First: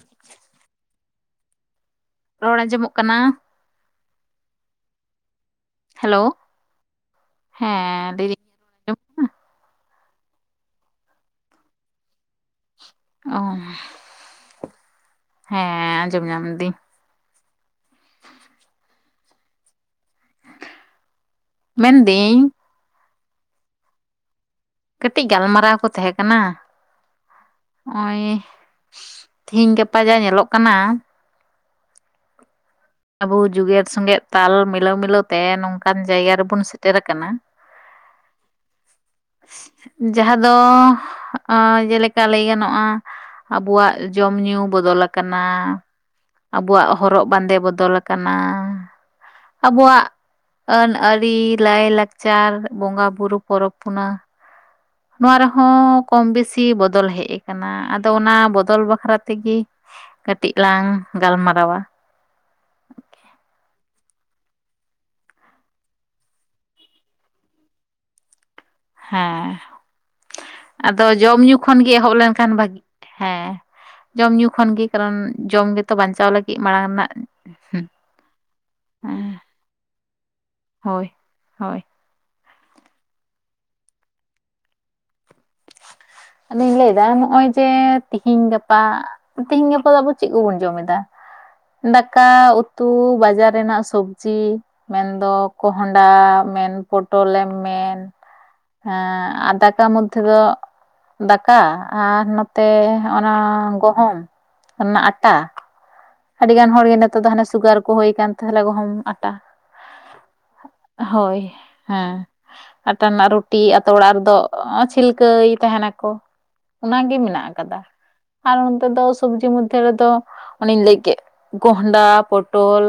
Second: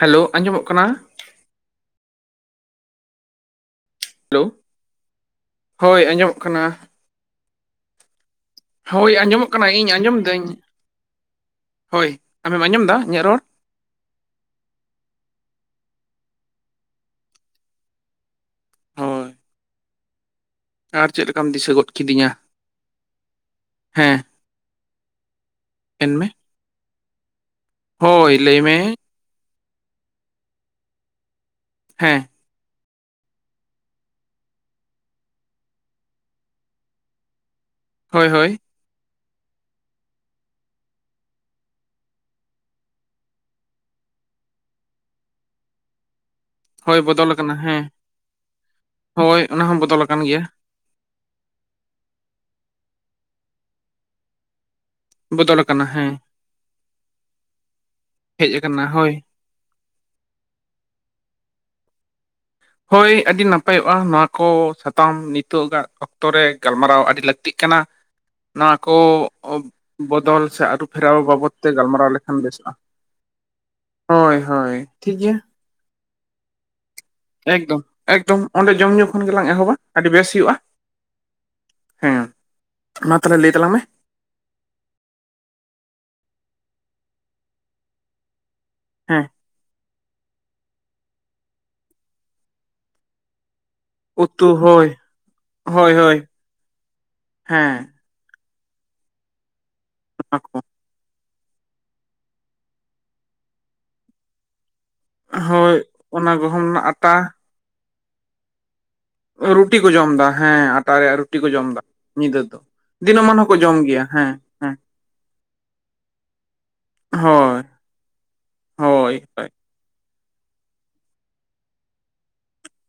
Hello ᱟᱸᱡᱚᱢᱚᱜ ᱠᱟᱱᱟ? ᱨᱚᱲ ᱟᱸᱡᱚᱢᱚᱜ ᱠᱟᱱᱟ᱾ ᱦᱮᱞᱳᱣ, ᱦᱳᱭ ᱦᱮᱞᱳ ᱟᱸᱡᱚᱢᱚᱜ ᱠᱟᱱᱟ᱾ ᱦᱮᱸ, ᱰᱤ ᱦᱳᱭ ᱟᱸᱡᱚᱢᱚᱜ ᱠᱟᱱᱟ ᱤᱧ ᱟᱸᱡᱚᱢ ᱫᱟᱹᱧ᱾ ᱦᱳᱭ ᱟᱢᱮᱢ ᱟᱸᱡᱚᱢ ᱮᱫᱟ ᱤᱧᱟᱹᱜ ᱚ, ᱨᱚᱲ ᱦᱮᱸ ᱟᱸᱡᱚᱢ ᱧᱟᱢ ᱫᱤᱧ᱾ [inaudible] ᱦᱳᱭ ᱟᱨ ᱪᱮᱫᱞᱮᱠᱟᱢ ᱫᱤᱥᱟᱹ ᱜᱚᱫ ᱠᱤᱫᱤᱧᱟ, ᱢᱮᱱᱫᱟᱹᱧ ᱦᱮᱸ᱾ ᱠᱟᱹᱴᱤᱡ ᱜᱟᱞᱢᱟᱨᱟᱣ ᱠᱚ ᱛᱮᱦᱮᱸ ᱢᱮᱱᱢᱮ ᱠᱟᱱᱟ᱾ ᱱᱚᱜᱼᱚᱭ ᱦᱳᱭ ᱞᱟᱹᱭ ᱢᱮᱻ᱾ ᱛᱤᱦᱤᱧ ᱜᱟᱯᱟ ᱡᱟ ᱧᱮᱞᱚᱜ ᱠᱟᱱᱟ᱾ ᱦᱮᱸ᱾ ᱟᱵᱚ ᱡᱩᱜᱽᱮᱫ ᱥᱚᱸᱜᱮᱛ ᱛᱟᱞ ᱢᱤᱞᱟᱹᱣ ᱢᱤᱞᱟᱹᱣ ᱛᱮ ᱱᱚᱝᱠᱟᱱ ᱡᱟᱭᱜᱟ ᱨᱮᱵᱚᱱ ᱥᱮᱴᱮᱨ ᱠᱟᱱᱟ᱾ ᱦᱳᱭ ᱦᱳᱭ᱾ ᱡᱟᱦᱟᱸ ᱫᱚ ᱟᱸ ᱡᱮᱞᱮᱠᱟ ᱞᱟᱹᱭ ᱜᱟᱱᱚᱜᱼᱟ᱾ ᱟᱵᱚᱣᱟᱜ ᱡᱚᱢ ᱧᱩ ᱵᱚᱫᱚᱞ ᱟᱠᱟᱱᱟ᱾ ᱟᱵᱚᱣᱟᱜ ᱦᱳᱭ ᱦᱚᱨᱚᱜ ᱵᱚᱫᱚᱞ ᱟᱠᱟᱱᱟ ᱵᱟᱸᱫᱮ ᱦᱮᱸ ᱵᱚᱫᱚᱞ ᱟᱠᱟᱱᱟ, ᱦᱳᱭ ᱚᱱᱟ ᱦᱚᱸ ᱵᱚᱫᱚᱞ ᱟᱵᱚᱣᱟᱜ ᱟᱠᱟᱱ ᱜᱮᱭᱟ ᱟᱹᱱ ᱟᱹᱨᱤ, ᱞᱟᱹᱭ ᱞᱟᱠᱪᱟᱨ, ᱵᱚᱸᱜᱟ ᱵᱩᱨᱩ, ᱯᱚᱨᱚᱵᱽ ᱯᱩᱱᱟ ᱱᱚᱣᱟ ᱵᱚᱫᱚᱞ ᱨᱮᱦᱚᱸ ᱟᱠᱟᱱᱟ ᱦᱮᱸ ᱠᱚᱢ ᱵᱮᱥᱤ ᱵᱚᱫᱚᱞ ᱦᱮᱡ ᱟᱠᱟᱱᱟ ᱟᱫᱚ ᱚᱱᱟ ᱦᱮᱡ ᱵᱚᱫᱚᱞ ᱟᱠᱟᱱᱟ ᱦᱳᱭ ᱵᱟᱠᱷᱨᱟ ᱛᱮᱜᱤ ᱠᱟᱹᱴᱤᱡ ᱞᱟᱝ ᱜᱟᱞᱢᱟᱨᱟᱣᱼᱟ᱾ ᱦᱳᱭ ᱟᱹᱰᱤ ᱱᱟᱯᱟᱭᱚᱜᱼᱟ ᱱᱚᱣᱟ ᱠᱚ ᱥᱟᱛᱟᱢ ᱱᱤᱛᱚᱜᱼᱟᱜ ᱚᱠᱛᱚ ᱨᱮ ᱜᱟᱞᱢᱟᱨᱟᱣ ᱟᱹᱰᱤ ᱞᱟᱹᱠᱛᱤᱜ ᱠᱟᱱᱟ᱾ ᱱᱚᱣᱟ ᱠᱚ ᱦᱮᱸ ᱵᱚᱫᱚᱞ ᱥᱮ ᱟᱫᱚ ᱟᱹᱨᱩᱯᱷᱮᱨᱟᱣ ᱡᱚᱢ ᱵᱟᱵᱚᱫ ᱧᱩ ᱛᱮ ᱠᱷᱚᱱ ᱜᱮ ᱜᱟᱞᱢᱟᱨᱟᱣ ᱮᱦᱚᱵ ᱞᱮᱠᱷᱟᱱ ᱞᱮᱱᱠᱷᱟᱱ ᱵᱮᱥᱚᱜᱼᱟ᱾ ᱵᱷᱟᱜᱤ ᱦᱮᱸ ᱡᱚᱢ ᱦᱳᱭ ᱧᱩ ᱠᱷᱚᱱ ᱦᱳᱭ ᱜᱤ ᱴᱷᱤᱠ ᱠᱟᱨᱚᱱ ᱜᱮᱭᱟ ᱡᱚᱢ ᱜᱮᱛᱚ ᱵᱟᱧᱪᱟᱣ ᱞᱟᱹᱜᱤᱫ ᱢᱟᱲᱟᱝ ᱨᱮᱱᱟᱜ ᱮᱠᱫᱚᱢ ᱮᱠᱫᱚᱢ ᱚᱸᱰᱮ ᱡᱚᱢ ᱧᱩᱸ ᱠᱷᱚᱱ ᱦᱮᱸ ᱜᱮᱞᱟᱝ ᱮᱦᱚᱵᱟ ᱟᱹᱰᱤ ᱵᱮᱥ ᱦᱩᱭᱩᱜᱼᱟ᱾ ᱦᱳᱭ ᱦᱳᱭ ᱦᱮᱸ, ᱢᱟ ᱛᱟᱦᱞᱮ ᱞᱟᱹᱭ ᱛᱟᱞᱟᱝ ᱢᱮ᱾ ᱟᱫᱚᱧ ᱞᱟᱹᱭ ᱫᱟ ᱱᱚᱜᱼᱚᱭ ᱡᱮ ᱛᱤᱦᱤᱧ ᱜᱟᱯ ᱯᱟ ᱦᱮᱸ ᱛᱤᱦᱤᱧ ᱜᱟᱯᱟ ᱫᱚ ᱟᱵᱩ ᱪᱮᱫ ᱠᱚᱵᱚᱱ ᱡᱚᱢ ᱮᱫᱟ? ᱫᱟᱠᱟ ᱩᱛᱩ ᱵᱟᱡᱟᱨ ᱨᱮᱱᱟᱜ᱾ ᱥᱚᱵᱡᱤ ᱩᱛᱩ ᱦᱳᱭ ᱢᱮᱱᱫᱚ ᱦᱳᱭ ᱠᱚᱦᱸᱰᱟ ᱦᱳᱭ ᱢᱮᱱ ᱯᱚᱴᱚᱞᱮᱢ ᱦᱮᱸ ᱢᱮᱱ ᱦᱮᱸ ᱟ ᱫᱟᱠᱟ ᱢᱚᱫᱽᱫᱷᱮ ᱚᱱᱟ ᱫᱚ ᱠᱚ ᱫᱟᱠᱟ ᱟᱨ ᱱᱚᱛᱮ ᱚᱱᱟ ᱜᱚᱦᱚᱢ ᱚᱱᱟ ᱟᱴ ᱦᱳᱭ ᱚᱱᱟ ᱟᱹᱰᱤ ᱜᱚᱦᱚᱢ ᱜᱟᱱ ᱨᱮᱱᱟᱜ ᱦᱚᱲ ᱜᱮ ᱟᱴᱟ ᱱᱤᱛᱚᱜ ᱫᱚ ᱦᱟᱱᱮ ᱥᱩᱜᱟᱨ ᱠᱚ ᱦᱩᱭ ᱠᱟᱱ ᱛᱟᱦᱚᱞᱮ ᱨᱩᱴᱤ ᱠᱚ ᱡᱚᱢ ᱮᱫᱟ ᱦᱮᱸ ᱟᱴᱟ ᱨᱮᱭᱟᱜ ᱨᱩᱴᱤ ᱦᱳᱭ ᱠᱚ ᱡᱚᱢ ᱮᱫᱟ ᱦᱮᱸ ᱧᱤᱫᱟᱹ ᱫᱚ ᱟᱴᱟ ᱨᱮᱱᱟᱜ ᱫᱤᱱᱟᱹᱢᱟᱱ ᱦᱚᱸᱠᱚ ᱨᱩᱴᱤ ᱡᱚᱢ ᱟᱛᱳ ᱜᱮᱭᱟ ᱚᱲᱟᱜ ᱦᱮᱸ ᱨᱮᱫᱚ ᱦᱮᱸ [unintelligible] ᱛᱟᱦᱮᱸᱱᱟᱠᱚ ᱚᱱᱟᱜᱮ ᱢᱮᱱᱟᱜ ᱦᱳᱭ ᱟᱠᱟᱫᱟ ᱟᱨ ᱱᱚᱱᱛᱮ ᱫᱚ ᱦᱳᱭ ᱥᱚᱵᱡᱤ ᱦᱳᱭ ᱢᱚᱵᱡᱤ ᱱᱛᱮ ᱨᱮᱫᱚ ᱚᱱᱮᱧ ᱞᱟᱹᱭ ᱠᱮᱫ ᱠᱚᱦᱸᱰᱟ ᱯᱚᱴᱚᱞ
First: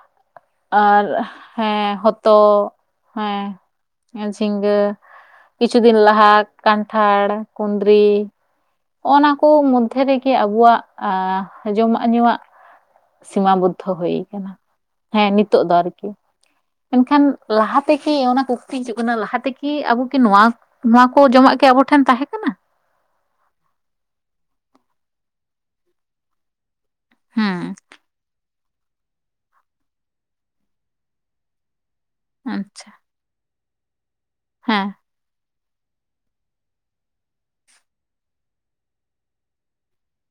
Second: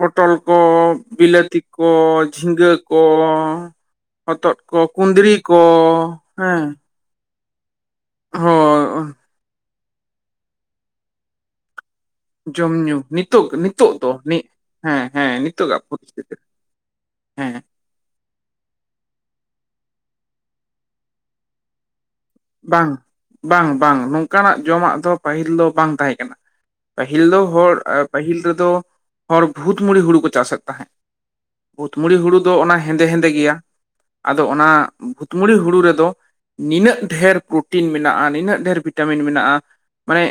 ᱯᱚᱴᱚᱞ ᱠᱚ ᱟᱨ ᱵᱤᱞᱟᱹᱛᱤ ᱦᱮᱸ ᱠᱚ ᱦᱚᱛᱚ ᱡᱷᱤᱸᱜᱟᱹ ᱠᱚ ᱦᱮᱸ᱾ ᱦᱚᱛᱚᱫ ᱠᱚ ᱡᱷᱤᱸᱜᱟᱹ ᱠᱩᱸᱫᱽᱨᱤ ᱠᱚ ᱠᱤᱪᱷᱩ ᱫᱤᱱ ᱞᱟᱦᱟ ᱦᱮᱸ ᱠᱟᱱᱴᱷᱟᱲ ᱠᱩᱸᱫᱽᱨᱤ ᱦᱳᱭ ᱚᱱᱟ ᱠᱚ [unintelligible] ᱨᱮᱜᱮ ᱟᱵᱚᱣᱟᱜ ᱡᱚᱢᱟᱜ ᱧᱩᱣᱟᱜ ᱡᱚᱢᱼᱧᱩᱸ ᱱᱤᱛᱚᱜ ᱥᱤᱢᱟ ᱵᱚᱫᱽᱫᱷᱚ ᱱᱤᱛᱚᱜ ᱫᱚ ᱦᱩᱭ ᱦᱮᱸ ᱟᱠᱟᱱᱟ ᱦᱮᱸ ᱱᱤᱛᱚᱜᱟᱜ ᱯᱚᱨᱤᱥᱛᱷᱤᱛᱤ ᱨᱮ ᱠᱷᱟᱱ ᱞᱟᱦᱟ ᱞᱟᱦᱟ ᱛᱮᱠᱤ ᱚᱱᱟ ᱠᱩᱠᱛᱤ ᱦᱤᱡᱩᱜ ᱠᱟᱱᱟ ᱞᱟᱦᱟᱛᱮᱠᱤ ᱟᱵᱚ ᱠᱤ ᱱᱚᱣᱟ ᱱᱚᱣᱟ ᱠᱚ ᱡᱚᱢᱟᱜ ᱠᱤ ᱟᱵᱚᱴᱷᱮᱱ ᱛᱟᱦᱮᱸ ᱠᱟᱱᱟ ᱵᱟᱝ ᱵᱟᱝ ᱵᱟᱝ ᱱᱚᱝᱠᱟᱱᱟᱜ ᱡᱚᱢᱟᱜ ᱫᱚ ᱯᱟᱹᱦᱤᱞ ᱫᱚ ᱵᱟᱝ ᱛᱟᱦᱮᱸ ᱠᱟᱱᱟ ᱯᱟᱹᱦᱤᱞ ᱫᱚ ᱦᱮᱸ ᱦᱚᱲ ᱯᱟᱹᱦᱤᱞ ᱨᱮᱫᱚ ᱦᱚᱲ ᱵᱷᱩᱛᱢᱩᱲᱤ ᱦᱩᱲᱩ ᱠᱚ ᱪᱟᱥᱮᱫ ᱛᱟᱦᱮᱸᱫ ᱵᱷᱩᱛᱢᱩᱲᱤ ᱦᱩᱲᱩ ᱫᱚ ᱚᱱᱟ ᱟᱪᱪᱷᱟ ᱦᱮᱸᱫᱮ ᱦᱮᱸᱫᱮ ᱜᱮᱭᱟ ᱟᱫᱚ ᱚᱱᱟ ᱦᱮᱸ ᱵᱷᱩᱛ ᱵᱷᱩᱴᱢᱲᱤ [unintelligible] ᱦᱩᱲᱩ ᱨᱮᱫᱚ ᱱᱤᱱᱟᱹᱜ ᱰᱷᱮᱨ ᱯᱨᱳᱚᱴᱤᱱ ᱢᱮᱱᱟᱜᱼᱟ ᱱᱤᱱᱟᱹᱜ ᱰᱷᱮᱨ ᱵᱷᱤᱴᱟᱢᱤᱱ ᱢᱮᱱᱟᱜᱼᱟ ᱢᱟᱱᱮ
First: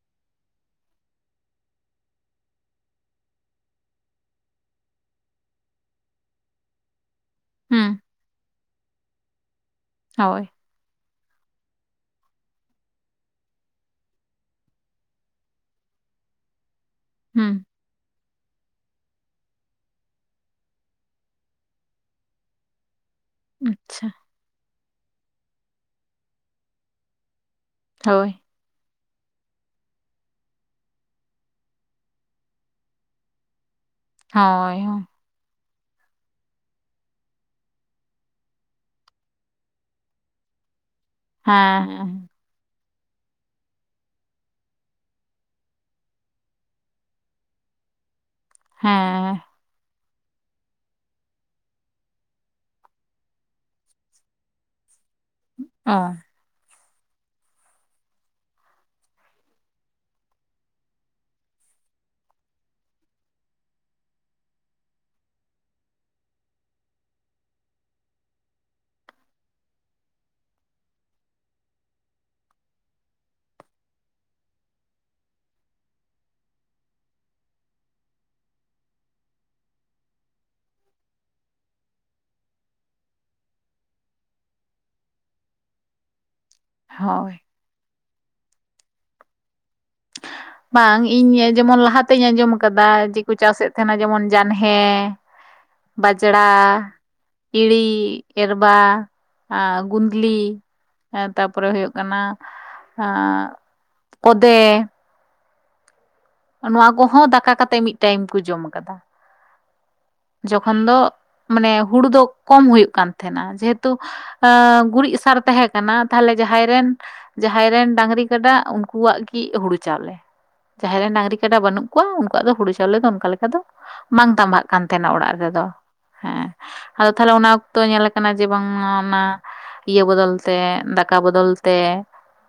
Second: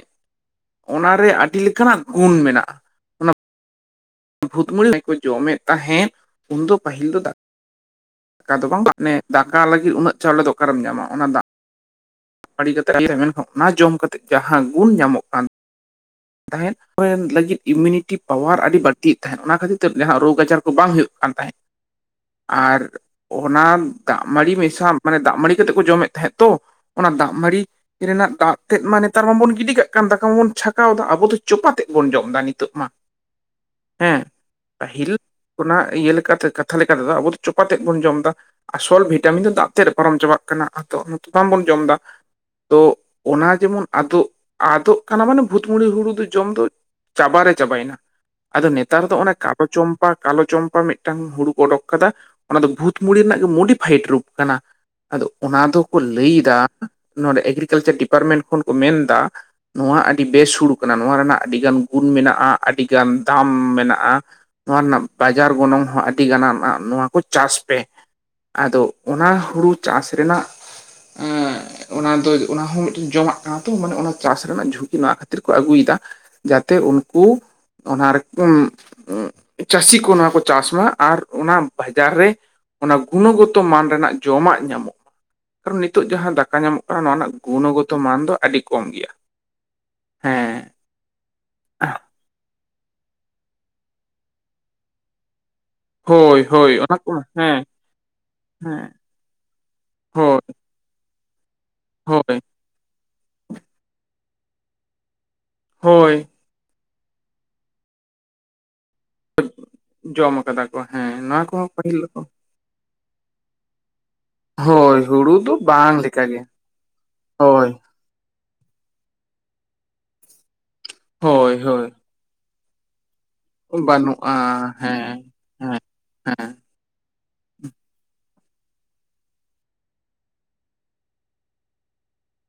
ᱚᱱᱟᱨᱮ ᱟᱹᱰᱤ ᱞᱮᱠᱟᱱᱟᱜ ᱜᱩᱱ ᱢᱮᱱᱟᱜᱼᱟ ᱾ ᱵᱷᱩᱛᱢᱩᱲᱤ ᱪᱟᱣᱞᱮᱠᱚ ᱡᱚᱢᱮᱫ ᱛᱟᱦᱮᱸᱫ ᱩᱱᱫᱚ ᱯᱟᱹᱦᱤᱞ ᱫᱚ ᱫᱟ [unintelligible] ᱦᱮᱸ ᱫᱟᱠᱟ ᱫᱚ ᱵᱟᱝ ᱢᱟᱱᱮ ᱫᱟᱠᱟ ᱞᱟᱹᱜᱤᱫ ᱩᱱᱟᱹᱜ ᱪᱟᱣᱞᱮ ᱦᱳᱭ ᱫᱚ ᱚᱠᱮᱢ ᱧᱟᱢᱟ ᱚᱱᱟ ᱫᱚ ᱫᱟᱜᱢᱟᱰᱤ ᱠᱟᱛᱮ ᱢᱮᱱᱠᱷᱟᱱ ᱚᱱᱟ ᱡᱚᱢ ᱠᱟᱛᱮ ᱡᱟᱦᱟᱸ ᱜᱩᱱ ᱧᱟᱢᱚᱜ ᱠᱟᱱ ᱛᱟᱦᱮᱸ ᱛᱟᱦᱮᱫ ᱚᱱᱟ ᱞᱟᱹᱜᱤᱫ ᱦᱮᱸ ᱤᱭᱩᱢᱤᱱᱤᱴᱤ ᱯᱟᱣᱟᱨ ᱟᱹᱰᱤ ᱵᱟᱹᱲᱛᱤᱜ ᱛᱟᱦᱮᱸᱜ ᱚᱱᱟ ᱠᱷᱟᱹᱛᱤᱨ ᱛᱮ ᱡᱟᱦᱟᱸ ᱨᱳᱜᱽ ᱟᱡᱟᱨ ᱠᱚ ᱵᱟᱝ ᱦᱩᱭᱩᱜ ᱠᱟᱱ ᱛᱟᱦᱮᱸᱫ ᱾ ᱟᱨ ᱚᱱᱟ ᱟᱪᱪᱷᱟ ᱫᱟᱜ ᱢᱟᱹᱲᱤ ᱢᱮᱥᱟ ᱢᱟᱱᱮ ᱫᱟᱜ ᱢᱟᱹᱲᱤ ᱠᱟᱛᱮᱜ ᱠᱚ ᱡᱚᱢᱮᱫ ᱛᱟᱦᱮᱸᱫ ᱛᱚ ᱚᱱᱟ ᱫᱟᱜ ᱢᱟᱹᱲᱤ ᱾ ᱦᱳᱭ ᱨᱮᱱᱟᱜ ᱫᱟᱜ ᱛᱮᱫ ᱢᱟ ᱱᱮᱛᱟᱨ ᱢᱟᱵᱚᱱ ᱜᱤᱰᱤ ᱠᱟᱜ ᱠᱟᱱ ᱫᱟᱠᱟ ᱢᱟᱵᱚᱱ ᱪᱷᱟᱠᱟ ᱠᱟᱣᱫᱟ ᱟᱵᱚ ᱫᱚ ᱪᱚᱯᱟ ᱛᱜ ᱵᱚᱱ ᱡᱚᱢ ᱮᱫᱟ ᱱᱤᱛᱚᱜ ᱢᱟ ᱦᱮᱸ ᱦᱳᱭ ᱯᱟᱹᱦᱤᱞ ᱚᱱᱟ ᱤᱭᱟᱹ ᱞᱮᱠᱟᱛᱮ ᱠᱟᱛᱷᱟ ᱞᱮᱠᱟ ᱛᱮᱫᱚ ᱟᱵᱚ ᱫᱚ ᱪᱚᱯᱟ ᱛᱮᱫ ᱵᱚᱱ ᱡᱚᱢ ᱮᱫᱟ ᱾ ᱟᱥᱚᱞ ᱵᱷᱤᱴᱟᱢᱤᱱ ᱫᱚ ᱫᱟᱜ ᱛᱮ ᱨᱮ ᱯᱟᱨᱚᱢ ᱪᱟᱵᱟᱜ ᱠᱟᱱᱟ ᱟᱫᱚ ᱵᱟᱝᱵᱚᱱ ᱡᱚᱢ ᱮᱫᱟ ᱦᱮᱸ ᱛᱚ ᱚᱱᱟ ᱡᱮᱢᱚᱱ ᱟᱫᱚᱜ ᱟᱫᱚᱜ ᱠᱟᱱᱟ ᱢᱟᱱᱮ ᱵᱷᱩᱛ ᱢᱩᱲᱤ ᱦᱩᱲᱩ ᱫᱚ ᱡᱚᱢ ᱫᱚ ᱪᱟᱵᱟ ᱨᱮ ᱪᱟᱵᱟᱭᱮᱱᱟ ᱟᱫᱚ ᱱᱮᱛᱟᱨ ᱫᱚ ᱚᱱᱮ ᱦᱮᱸ ᱪᱚᱢᱯᱟ ᱠᱟᱞᱳ ᱪᱚᱢᱯᱟ ᱢᱤᱫᱴᱟᱝ ᱦᱩᱲᱩ ᱠᱚ ᱳᱰᱳᱠ ᱠᱟᱫᱟ ᱾ ᱚᱱᱟ ᱫᱚ ᱵᱷᱩᱛ ᱢᱩᱲᱤ ᱨᱮᱱᱟᱜ ᱜᱮ ᱢᱚᱰᱤᱯᱷᱟᱭᱤᱰ ᱨᱩᱯ ᱠᱟᱱᱟ ᱟᱫᱚ ᱚᱱᱟ ᱚ ᱫᱚᱠᱚ ᱞᱟᱹᱭᱫᱟ ᱾ ᱱᱚᱰᱮ ᱮᱜᱨᱤᱠᱟᱞᱪᱟᱨ ᱰᱤᱯᱟᱨᱢᱮᱱᱴ ᱠᱷᱚᱱ ᱠᱚ ᱢᱮᱱᱫᱟ ᱱᱚᱣᱟ ᱟᱹᱰᱤ ᱟᱹᱰᱤ ᱵᱮᱥ ᱦᱩᱲᱩ ᱠᱟᱱᱟ ᱱᱚᱣᱟ ᱨᱮᱱᱟᱜ ᱟᱹᱰᱤᱜᱟᱱ ᱜᱩᱱ ᱢᱮᱱᱟᱜᱼᱟ ᱟᱹᱰᱤᱜᱟᱱ ᱫᱟᱢ ᱢᱮᱱᱟᱜᱼᱟ ᱾ ᱱᱚᱣᱟ ᱨᱮᱱᱟᱜ ᱵᱟᱡᱟᱨ ᱜᱚᱱᱚᱝ ᱦᱚᱸ ᱟᱹᱰᱤ ᱜᱟᱱᱟ ᱱᱚᱣᱟ ᱠᱚ ᱪᱟᱥ ᱯᱮ ᱟᱫᱚ ᱚᱱᱟ ᱦᱩᱲᱩ ᱪᱟᱥ ᱨᱮᱱᱟᱜ ᱚᱱᱟ ᱫᱚ ᱚᱱᱟ ᱦᱚᱸ ᱢᱤᱫᱴᱮᱱ ᱡᱚᱢᱟᱜ ᱠᱟᱱᱟ ᱛᱚ ᱢᱟᱱᱮ ᱚᱱᱟ ᱪᱟᱥ ᱨᱮᱱᱟᱜ ᱡᱷᱩᱠ ᱱᱚᱣᱟ ᱠᱷᱟᱹᱛᱤᱨ ᱠᱚ ᱟᱹᱜᱩᱭᱮᱫᱟ ᱡᱟᱛᱮ ᱩᱱᱠᱩ ᱚᱱᱟᱨᱮᱠᱚ ᱪᱟᱹᱥᱤ ᱠᱚ ᱱᱚᱣᱟ ᱠᱚ ᱪᱟᱥᱢᱟ ᱟᱨ ᱚᱱᱟ ᱵᱟᱡᱟᱨ ᱨᱮ ᱚᱱᱟ ᱜᱩᱱᱚᱜᱚᱛᱚ ᱢᱟᱱ ᱨᱮᱱᱟᱜ ᱡᱚᱢᱟᱜ ᱧᱟᱢᱚᱜᱼᱟ ᱠᱟᱨᱚᱱ ᱱᱤᱛᱚᱜ ᱡᱟᱦᱟᱸ ᱫᱟᱠ ᱫᱟᱠᱟ ᱧᱟᱢᱚᱜ ᱠᱟᱱᱟ ᱱᱚᱣᱟ ᱨᱮᱱᱟᱜ ᱦᱳᱭ ᱜᱩᱱᱚᱜᱚᱛᱚ ᱢᱟᱱ ᱫᱚ ᱟᱹᱰᱤ ᱠᱚᱢ ᱜᱮᱭᱟ ᱾ ᱵᱟᱝ ᱤᱧ ᱡᱮᱢᱚᱱ ᱞᱟᱦᱟᱛᱤᱧ ᱟᱸᱡᱚᱢ ᱟᱠᱟᱫᱟ ᱾ ᱠᱟᱫᱟ ᱡᱮᱠᱚ ᱪᱟᱥᱮᱫ ᱛᱟᱦᱮᱱᱟ ᱡᱮᱢᱚᱱ ᱡᱟᱱᱦᱮ ᱦᱳᱭ ᱵᱟᱡᱽᱲᱟ ᱦᱳᱭ ᱚᱱᱟ ᱠᱚ ᱦᱮᱸ ᱤᱲᱤ ᱮᱨᱵᱟ ᱦᱮᱸ ᱟᱨ ᱜᱩᱱᱫᱽᱞᱤ ᱦᱳᱭ ᱛᱟᱯᱚᱨᱮ ᱦᱩᱭᱩᱜ ᱠᱟᱱᱟ ᱦᱳᱭ ᱠᱚᱫᱮ ᱦᱳᱭ ᱾ ᱱᱚᱶᱟ ᱠᱚᱦᱚᱸ ᱫᱟᱠᱟ ᱠᱟᱛᱮᱜ ᱢᱤᱫ ᱴᱟᱭᱤᱢ ᱠᱚ ᱡᱚᱢ ᱟᱠᱟᱫᱟ ᱾ [unintelligible] ᱠᱟᱫᱟ ᱠᱚ ᱡᱚᱠᱷᱚᱱ ᱫᱚ ᱦᱮᱸ ᱱᱚᱣᱟ ᱠᱚᱦᱚᱸ ᱢᱟᱱᱮ ᱯᱟᱹᱦᱤᱞ ᱦᱩᱲᱩ ᱫᱚᱠᱚ ᱫᱚ ᱠᱚᱢ ᱦᱩᱭᱩᱜ ᱠᱟᱱ ᱛᱟᱦᱮᱸᱱᱟ ᱡᱮᱦᱮᱛᱩ ᱦᱳᱭ ᱜᱩᱨᱤᱡ ᱦᱩᱲᱩ ᱥᱟᱨ ᱫᱚ ᱛᱟᱦᱮᱸ ᱠᱟᱱᱟ ᱵᱟᱝ ᱛᱟᱦᱚᱞᱮ ᱞᱮᱠᱟᱜᱮ ᱡᱟᱦᱟᱸᱭ ᱨᱮᱱ ᱡᱟᱦᱟᱸᱭ ᱦᱳᱭ ᱨᱮᱱ ᱰᱟᱝᱨᱤ ᱠᱟᱰᱟ ᱩᱱᱠᱩᱣᱟᱜ ᱜᱮᱤ ᱦᱩᱲᱩ ᱪᱟᱣᱞᱮ ᱡᱟᱦᱟᱸᱭ ᱨᱮᱱ ᱰᱟᱝᱨᱤ ᱦᱳᱭ ᱠᱟᱰᱟ ᱦᱳᱭ ᱵᱟᱹᱱᱩᱜ ᱠᱚᱣᱟ ᱩᱱᱠᱩᱣᱟᱜ ᱫᱚ ᱦᱩᱲᱩ ᱪᱟᱣᱞᱮ ᱫᱚ ᱞᱮᱠᱟ ᱫᱚ ᱵᱟᱝ ᱵᱟᱹᱱᱩᱜᱼᱟ ᱛᱸᱵᱟᱜ ᱠᱟᱱ ᱛᱟᱦᱮᱱᱟ ᱦᱮᱸ ᱚᱲᱟᱜ ᱨᱮᱫᱚ ᱦᱮᱸ ᱦᱮᱸ ᱟᱫᱚ ᱛᱟᱦᱚᱞᱮ ᱚᱱᱟ ᱚᱠᱛᱚ ᱧᱮᱞ ᱠᱟᱱᱟ ᱡᱮ ᱵᱟᱝᱢᱟ ᱚᱱᱟ ᱤᱭᱟᱹ ᱵᱚᱫᱚᱞ ᱛᱮ ᱫᱟᱠᱟ ᱵᱚᱫᱚᱞ ᱛᱮ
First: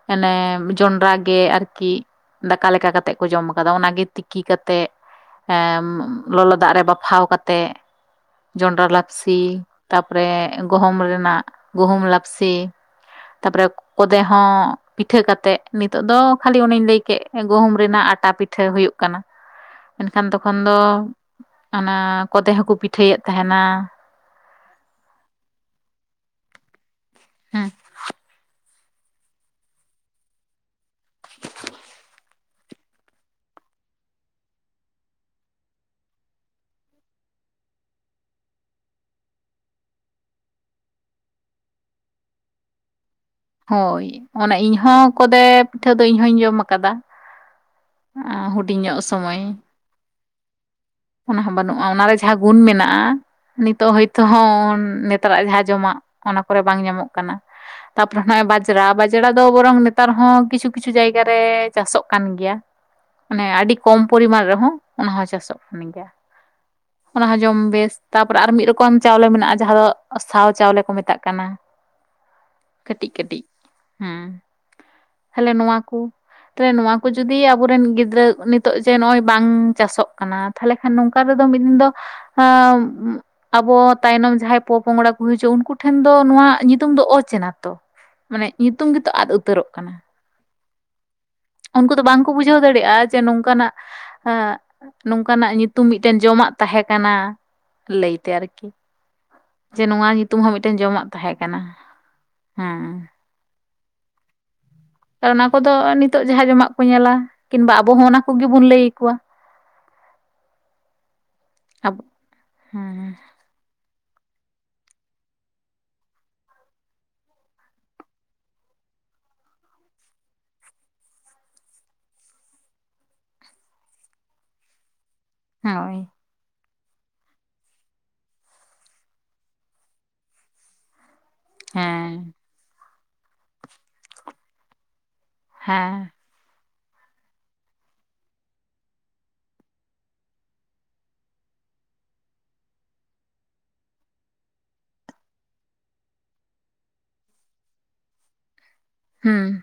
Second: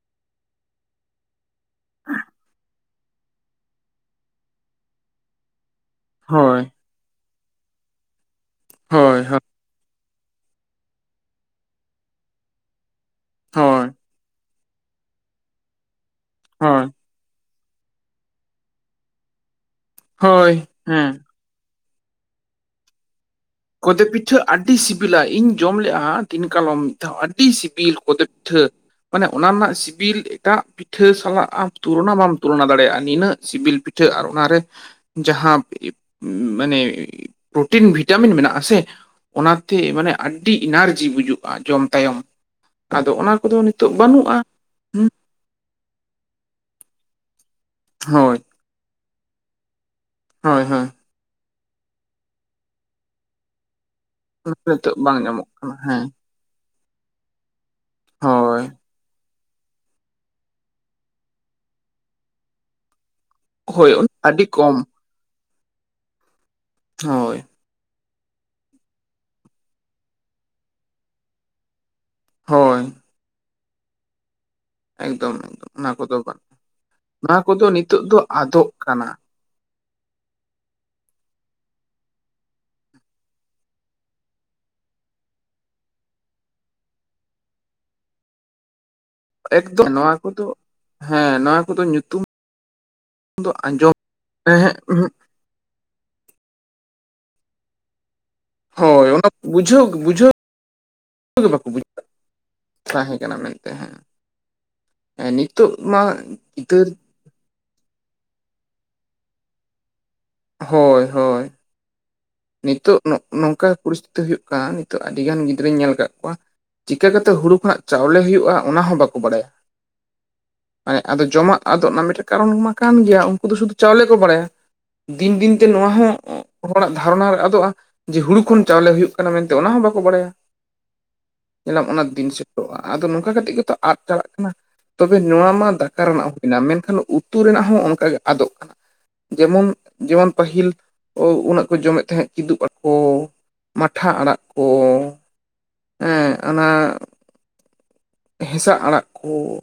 ᱚᱱᱮ ᱡᱚᱱᱰᱨᱟ ᱜᱮ ᱟᱨᱠᱤ ᱠᱤ ᱫᱟᱠᱟ ᱞᱮᱠᱟ ᱠᱟᱛᱮᱜ ᱠᱚ ᱡᱚᱢ ᱠᱟᱫᱟ ᱚᱱᱟ ᱜᱮ ᱛᱤᱠᱤ ᱠᱟᱛᱮᱜ ᱮᱸ ᱻ ᱾ ᱞᱚᱞᱚ ᱦᱳᱭ ᱫᱟᱜ ᱨᱮ ᱵᱟᱯᱷᱟᱣ ᱠᱟᱛᱮᱜ ᱡᱚᱱᱰᱨᱟ ᱦᱳᱭ ᱦᱳᱭ ᱞᱟᱯᱥᱤ ᱛᱟᱯᱚᱨᱮ ᱜᱩᱦᱩᱢ ᱨᱮᱱᱟᱜ ᱜᱩᱦᱩᱢ ᱞᱟᱯᱥᱤ ᱛᱟᱯᱚᱨᱮ ᱦᱳᱭ ᱠᱚᱫᱮ ᱦᱚᱸ ᱯᱤᱴᱷᱟᱹ ᱠᱟᱛᱮᱫ ᱱᱤᱛᱚᱜ ᱫᱚ ᱠᱷᱟᱹᱞᱤ ᱚᱱᱧ ᱦᱳᱭ ᱞᱟᱹᱭ ᱠᱮᱫ ᱜᱩᱦᱩᱢ ᱨᱮᱱᱟᱜ ᱟᱴᱟ ᱯᱤᱴᱷᱟᱹ ᱯᱤᱷ [unintelligible] ᱦᱩᱭᱩᱜ ᱠᱟᱱᱟ ᱢᱮᱱᱠᱷᱟᱱ ᱦᱳᱭ ᱛᱚᱠᱷᱚᱱ ᱫᱚ ᱦᱮᱸ ᱚᱱᱟ ᱠᱚᱛᱮ ᱦᱚᱸᱠᱚ ᱯᱤᱴᱷᱟᱹᱭᱮᱫ ᱛᱟᱦᱮᱱᱟ ᱾ ᱠᱚᱫᱮ ᱯᱤᱴᱷᱟᱹ ᱟᱹᱰᱤ ᱥᱤᱵᱤᱞᱟ ᱤᱧ ᱡᱚᱢ ᱞᱮᱫᱼᱟ ᱫᱤᱱ ᱠᱟᱞᱚᱢ ᱾ ᱟᱹᱰᱤ ᱦᱮᱸ ᱥᱤᱵᱤᱞ ᱠᱚᱫᱮᱯᱴᱷᱟᱹ ᱢᱟᱱᱮ ᱚᱱᱟ ᱨᱮᱱᱟᱜ ᱥᱤᱵᱤᱞ ᱮᱴᱟᱜ ᱯᱤᱴᱷᱟᱹ ᱥᱟᱞᱟᱜ ᱟᱢ ᱛᱩᱞᱚᱱᱟ ᱵᱟᱢ ᱛᱩᱞᱚᱱᱟ ᱫᱟᱲᱮᱭᱟᱜᱼᱟ ᱱᱤᱱᱟᱹᱜ ᱥᱤᱵᱤᱞ ᱯᱤᱴᱷᱟᱹ ᱟᱨ ᱚᱱᱟᱨᱮ ᱡᱟᱦᱟᱸ ᱢᱟᱱᱮᱯᱨᱳᱴᱤᱱ ᱵᱷᱤᱴᱟᱢᱤᱱ ᱢᱮᱱᱟᱜᱼᱟ ᱾ ᱥᱮ ᱚᱱᱟᱛᱮ ᱢᱟᱱᱮ ᱟᱹᱰᱤ ᱮᱱᱟᱨᱡᱤ ᱵᱩᱡᱩᱜᱼᱟ ᱡᱚᱢ ᱛᱟᱭᱚᱢ ᱟᱫᱚ ᱚᱱᱟ ᱾ ᱦᱳᱭ ᱚᱱᱟ ᱤᱧᱦᱚᱸ ᱠᱚᱫᱮ ᱯᱤᱴᱷᱟᱹ ᱫᱚ ᱤᱧ ᱦᱚᱧ ᱡᱚᱢ ᱟᱠᱟᱫᱟ ᱟ ᱦᱳᱭ ᱦᱩᱰᱤᱧ ᱧᱚᱜ ᱥᱚᱢᱚᱭ ᱦᱳᱭ ᱦᱳᱭ ᱚᱱᱟ ᱦᱚᱸ ᱵᱟᱹᱱᱩᱜᱼᱟ ᱚᱱᱟᱨᱮ ᱡᱟᱦᱟᱸ ᱜᱩᱱ ᱢᱮᱱᱟᱜᱼᱟ ᱱᱤᱛᱚᱜ ᱦᱚᱳᱭ ᱛᱳ ᱱᱤᱛᱚᱜ ᱦᱚᱸ ᱵᱟᱝ ᱱᱮᱛᱟᱨᱟᱜ ᱧᱟᱢᱚᱜ ᱡᱟᱦᱟᱸ ᱠᱟᱱᱟ ᱡᱚᱢᱟᱜ ᱦᱮᱸ ᱚᱱᱟ ᱠᱚᱨᱮ ᱵᱟᱝ ᱧᱟᱢᱚᱜ ᱠᱟᱱᱟ ᱛᱟᱯᱚᱨᱮ ᱱᱚᱜᱼᱚᱭ ᱦᱳᱭ ᱵᱟᱡᱽᱲᱟ ᱵᱟᱡᱽᱲᱟ ᱫᱚ ᱵᱚᱨᱚᱝ ᱱᱮᱛᱟᱨ ᱦᱚᱸ ᱠᱤᱪᱷᱩ ᱠᱤᱪᱷᱩ ᱡᱟᱭᱜᱟ ᱨᱮ ᱪᱟᱥᱚᱜ ᱠᱟᱱ ᱜᱮᱭᱟ ᱢᱟᱱᱮ ᱟᱹᱰᱤ ᱦᱳᱭ ᱠᱚᱢ ᱯᱚᱨᱤᱢᱟᱱ ᱟᱹᱰᱤ ᱨᱮᱦᱚᱸ ᱠᱚᱢ ᱚᱱᱟ ᱦᱚᱸ ᱪᱟᱥᱚᱜ ᱠᱟᱱ ᱜᱮᱭᱟ ᱚᱱᱟ ᱦᱳᱭ ᱦᱚᱸ ᱡᱚᱢ ᱵᱮᱥ ᱛᱟᱯᱚᱨᱮ ᱟᱨ ᱢᱤᱫ ᱨᱚᱠᱚᱢ ᱪᱟᱣᱞᱮ ᱢᱮᱱᱟᱜᱼᱟ ᱡᱟᱦᱟᱸ ᱫᱚ ᱥᱟᱶ ᱪᱟᱣᱞᱮ ᱠᱚ ᱢᱮᱛᱟᱜ ᱠᱟᱱᱟ ᱦᱳᱭ ᱠᱟᱹᱴᱤᱡ ᱠᱟᱹᱴᱤᱡ ᱦᱮᱸ ᱮᱠᱫᱚᱢ ᱛᱟᱞᱦᱮ ᱮᱠᱫᱚᱢ ᱱᱚᱣᱟ ᱚᱱᱟ ᱠᱚ ᱠᱚᱫᱚ ᱵᱟᱝ ᱛᱟᱞᱮ ᱱᱚᱣᱟ ᱠᱚ ᱡᱩᱫᱤ ᱠᱚᱫᱚ ᱟᱵᱚᱨᱮᱱ ᱱᱤᱛᱚᱜ ᱫᱚ ᱜᱤᱫᱽᱨᱟᱹ ᱟᱫᱚᱜ ᱱᱤᱛᱳᱜ ᱡᱮ ᱠᱟᱱᱟ ᱱᱚᱜᱼᱚᱭ ᱵᱟᱝ ᱪᱟᱥᱚᱜ ᱠᱟᱱᱟ ᱛᱟᱦᱞᱮ ᱠᱷᱟᱱ ᱱᱚᱝᱠᱟ ᱛᱮᱫᱚ ᱢᱤᱫ ᱫᱤᱱ ᱫᱚ ᱟᱵᱚ ᱛᱟᱭᱱᱚᱢ ᱡᱟᱦᱟᱸᱭ ᱯᱚᱯᱚᱝᱲᱟ ᱠᱚ ᱦᱤᱡᱩᱜᱼᱟ ᱩᱱᱠᱩᱴᱷᱮᱱ ᱫᱚ ᱱᱚᱣᱟ ᱧᱩᱛᱩᱢ ᱫᱚ ᱚᱪᱮᱱᱟᱛᱚ ᱢᱟᱱᱮ ᱧᱩᱛᱩᱢ ᱜᱮᱛᱚ ᱟᱫ ᱩᱛᱟᱹᱨᱚᱜ ᱠᱟᱱᱟ ᱩᱱᱠᱩ ᱫᱚ ᱦᱮᱸ ᱱᱚᱣᱟ ᱠᱚᱫᱚ ᱩᱱᱠᱩ ᱫᱚ ᱵᱟᱝ ᱧᱩᱛᱩᱢ ᱠᱚ ᱵᱩᱡᱷᱟᱹᱣ ᱫᱟᱲᱮᱭᱟᱜᱼᱟ ᱡᱮ ᱫᱚ ᱱᱚᱝᱠᱟᱱᱟᱜ ᱟᱸᱡᱚᱢ ᱦᱮᱸ ᱚᱱᱠᱟᱱᱟᱜ ᱧᱩᱛᱩᱢ ᱢᱤᱫᱴᱮᱱ ᱡᱚᱢᱟᱜ ᱛᱟᱦᱮᱸ ᱠᱟᱱᱟ ᱞᱟᱹᱭᱛᱮ ᱟᱨᱠᱤ ᱦᱳᱭ ᱚᱱᱟ ᱡᱮ ᱵᱩᱡᱷᱟᱹᱣ ᱱᱚᱣᱟ ᱵᱩᱡᱷᱟᱹᱣ ᱧᱩᱛᱩᱢ ᱦᱚᱸ ᱢᱤᱫᱴᱮᱱ ᱡᱚᱢᱟᱜ ᱛᱟᱦᱮᱸ ᱠᱟᱱᱟ ᱵᱟᱠᱚ ᱵᱩᱡᱷᱟᱹᱣ ᱦᱮᱸ ᱛᱟᱦᱮᱸ ᱠᱟᱱᱟ ᱢᱮᱱᱛᱮ ᱦᱮᱸ ᱦᱮᱸ ᱚᱱᱟ ᱱᱤᱛᱚᱜ ᱠᱚᱫᱚ ᱢᱟ ᱱᱤᱛᱚᱜ ᱡᱟᱦᱟᱸ ᱡᱚᱢᱟᱜ ᱠᱚ ᱜᱤᱫᱟᱹᱨ ᱧᱮᱞᱟ ᱠᱤᱢᱵᱟ ᱟᱵᱚ ᱦᱚᱸ ᱚᱱᱟ ᱠᱚᱜᱮ ᱵᱚᱱ ᱞᱟᱹᱭ ᱟᱠᱚᱣᱟ ᱦᱳᱭ ᱦᱳᱭ ᱟᱵᱚ ᱱᱤᱛᱚᱜ ᱦᱮᱸ ᱱᱚᱝᱠᱟ ᱯᱚᱨᱤᱥᱛᱤᱛᱤ ᱦᱩᱭᱩᱜ ᱠᱟᱱᱟ ᱱᱤᱛᱚᱜ ᱟᱹᱰᱤ ᱜᱟᱱ ᱜᱤᱫᱽᱨᱟᱹᱧ ᱧᱮᱞ ᱟᱠᱟᱫ ᱠᱚᱣᱟ ᱪᱤᱠᱟᱹ ᱠᱟᱛᱮᱫ ᱦᱩᱲᱩ ᱠᱷᱚᱱᱟᱜ ᱪᱟᱣᱞᱮ ᱦᱩᱭᱩᱜᱭᱳᱜᱼᱟ ᱚᱱᱟ ᱦᱚᱸᱵᱟᱠᱚ ᱵᱟᱲᱟᱭᱟ ᱢᱟᱱᱮ ᱟᱫᱚ ᱡᱚᱢᱟᱜ ᱟᱫᱚ ᱚᱱᱟ ᱢᱤᱫᱴᱮᱱ ᱠᱟᱨᱚᱱ ᱢᱟ ᱠᱟᱱ ᱜᱮᱭᱟ ᱩᱱᱠᱩ ᱫᱚ ᱥᱩᱫᱩ ᱪᱟᱣᱞᱮ ᱠᱚ ᱵᱟᱲᱟᱭᱟ ᱫᱤᱱ ᱫᱤᱱ ᱛᱮ ᱱᱚᱣᱟ ᱦᱳᱭ ᱦᱚᱸ ᱦᱚᱲᱟᱜ ᱫᱷᱟᱨᱚᱱᱟ ᱨᱮ ᱟᱫᱚᱜᱼᱟ ᱡᱮ ᱦᱩᱲᱩ ᱠᱷᱚᱱ ᱪᱟᱣᱞᱮ ᱦᱩᱭᱩᱜ ᱠᱟᱱᱟ ᱢᱮᱱᱛᱮ ᱚᱱᱟ ᱦᱚᱸ ᱵᱟᱠᱚ ᱵᱟᱲᱟᱭᱟ ᱧᱮᱞᱟᱢ ᱚᱱᱟ ᱫᱤᱱ ᱦᱮᱸ ᱥᱮᱴᱮᱨᱚᱜᱼᱟ ᱟᱫᱚ ᱱᱚᱝᱠᱟ ᱠᱟᱛᱮ ᱜᱮᱛᱚ ᱟᱫ ᱪᱟᱞᱟᱜ ᱠᱟᱱᱟ ᱛᱚᱵᱮ ᱱᱚᱣᱟ ᱢᱟ ᱫᱟᱠᱟ ᱦᱮᱸ ᱨᱮᱱᱟᱜ ᱦᱩᱭᱱᱟ ᱢᱮᱱᱠᱷᱟᱱ ᱩᱛᱩ ᱨᱮᱱᱟᱜ ᱦᱚᱸ ᱚᱱᱠᱟ ᱜᱮ ᱟᱫᱚᱜ ᱠᱟᱱᱟ ᱡᱮᱢᱚᱱ ᱡᱮᱢᱚᱱ ᱯᱟᱹᱦᱤᱞ ᱩᱱᱟᱹᱜ ᱠᱚ ᱡᱚᱢᱮᱫ ᱛᱟᱦᱮᱸᱜ ᱠᱤᱫᱩᱵ ᱟᱠᱚ ᱢᱟᱴᱷᱟ ᱟᱲᱟᱜ ᱠᱚ ᱦᱮᱸ ᱚᱱᱟ ᱦᱮᱸᱥᱟᱜ ᱟᱲᱟᱜ ᱠᱚ ᱦᱩᱸ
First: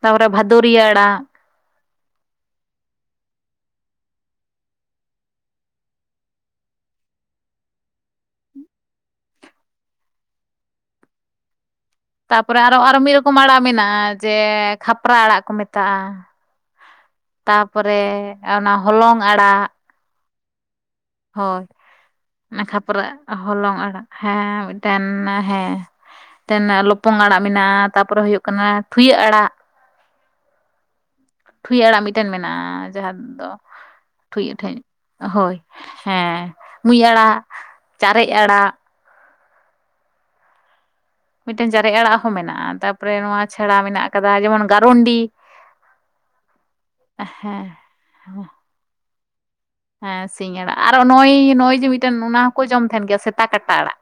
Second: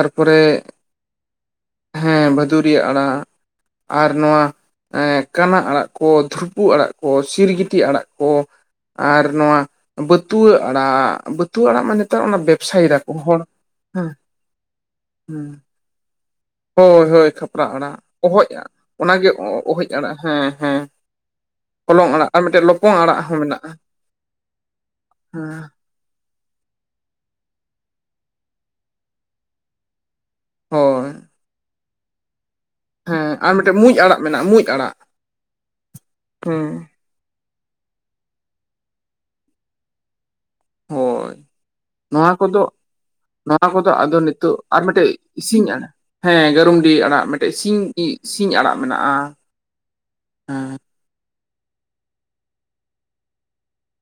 ᱛᱟᱯᱚᱨᱮ ᱵᱷᱟᱫᱩᱨᱤᱭᱟᱹ ᱟᱲᱟᱜ ᱦᱮᱸ ᱵᱷᱟᱫᱩᱨᱤᱭᱟᱹ ᱟᱲᱟᱜ ᱟᱨ ᱱᱚᱣᱟ ᱮᱸᱜ ᱠᱟᱱᱟ ᱟᱲᱟᱜ ᱠᱚ ᱛᱷᱩᱨᱯᱩ ᱟᱲᱟᱜ ᱠᱚ ᱥᱤᱨᱜᱤᱴᱤ ᱟᱲᱟᱜ ᱠᱚ ᱟᱨ ᱱᱚᱣᱟ ᱵᱟᱹᱛᱩᱣᱟᱹ ᱟᱲᱟᱜ ᱵᱟᱹᱛᱩᱣᱟᱹ ᱟᱲᱟᱜ ᱢᱟᱱᱮ ᱛᱟᱨᱯᱚᱨᱮ ᱟᱨᱚ ᱟᱨ ᱢᱤᱫ ᱨᱚᱠᱚᱢ ᱟᱲᱟᱜ ᱢᱮᱱᱟᱜᱼᱟ ᱡᱮ ᱠᱷᱟᱯᱨᱟ ᱟᱲᱟᱜ ᱦᱮᱸ ᱠᱚ ᱢᱮᱛᱟᱜᱼᱟ ᱦᱳᱭ ᱦᱳᱭ ᱠᱷᱟᱯᱨᱟ ᱛᱟᱯᱚᱨᱮ ᱟᱲᱟᱜ ᱚᱦᱚᱡ ᱚᱱᱟ ᱟᱲᱟᱜ ᱦᱚᱞᱚᱝ ᱚᱱᱟᱜᱮ ᱟᱲᱟᱜ ᱚᱦᱚᱡ ᱟᱲᱟᱜ ᱦᱮᱸ ᱦᱮᱸ ᱦᱳᱭ ᱦᱚᱞᱚᱝ ᱟᱲᱟᱜ ᱟᱨ ᱢᱤᱫᱴᱮᱡ ᱞᱚᱯᱚᱝ ᱠᱷᱟᱯᱨᱟᱜ ᱟᱲᱟᱜ ᱦᱚᱸ ᱢᱮᱱᱟᱜᱼᱟ ᱦᱚᱞᱚᱝ ᱟᱲᱟᱜ ᱦᱮᱸ ᱢᱤᱫᱴᱮᱱ ᱦᱮᱸ ᱢᱤᱫᱴᱮᱱ ᱞᱚᱯᱚᱝ ᱟᱲᱟᱜ ᱢᱮᱱᱟᱜᱼᱟ ᱛᱟᱯᱚᱨᱮ ᱦᱩᱭᱩᱜ ᱠᱟᱱᱟ ᱴᱷᱩᱭᱟᱹ ᱟᱲᱟᱜ ᱦᱳᱭ ᱴᱷᱩᱸᱭᱟᱹᱜ ᱟᱲᱟᱜ ᱢᱤᱫᱴᱮᱱ ᱢᱮᱱᱟᱜᱼᱟ ᱡᱟᱦᱟᱸ ᱦᱮᱸ ᱫᱚ ᱟᱨ ᱢᱤᱫᱴᱮᱡ ᱢᱩᱸᱡ ᱟᱲᱟᱜ ᱢᱮᱱᱟᱜᱼᱟ ᱢᱩᱸᱡ ᱟᱲᱟᱜ [unintelligible] ᱦᱳᱭ ᱦᱮᱸ ᱢᱩᱡ ᱟᱲᱟᱜ ᱪᱟᱨᱮᱡ ᱟᱲᱟᱜ ᱦᱳᱭ ᱢᱤᱫᱴᱮᱱ ᱪᱟᱨᱮᱡ ᱟᱲᱟᱜ ᱱᱚᱣᱟ ᱦᱚᱸ ᱠᱚᱫᱚ ᱢᱮᱱᱟᱜᱼᱟ ᱛᱟᱯᱚᱨᱮ ᱱᱚᱣᱟ ᱪᱷᱟᱲᱟ ᱠᱚᱫᱚ ᱢᱮᱱᱟᱜ ᱟᱫᱚ ᱟᱠᱟᱫᱟ ᱱᱤᱛᱳᱜ ᱡᱮᱢᱚᱱ ᱟᱨ ᱢᱤᱫᱴᱮᱡ ᱜᱟᱨᱩᱱᱰᱤ ᱥᱤᱧ ᱟᱲᱟᱜ ᱦᱮᱸ ᱜᱟᱨᱩᱱᱰᱤ ᱟᱲᱟᱜ ᱢᱤᱫᱴᱮᱱ ᱦᱮᱸ ᱥᱤᱧ ᱤᱡ ᱥᱤᱧ ᱟᱲᱟᱜ ᱢᱮᱱᱟᱜᱼᱟ ᱦᱮᱸ ᱥᱤᱧ ᱟᱲᱟᱜ ᱟᱨᱚ ᱱᱚᱜ-ᱚᱭ ᱱᱚᱜ-ᱚᱭ ᱡᱮ ᱢᱤᱫᱴᱮᱱ ᱚᱱᱟ ᱦᱚᱸᱠᱚ ᱡᱚᱢ ᱛᱟᱦᱮᱱ ᱜᱮᱭᱟ ᱥᱮᱛᱟ ᱠᱟᱴᱟ ᱟᱲᱟᱜ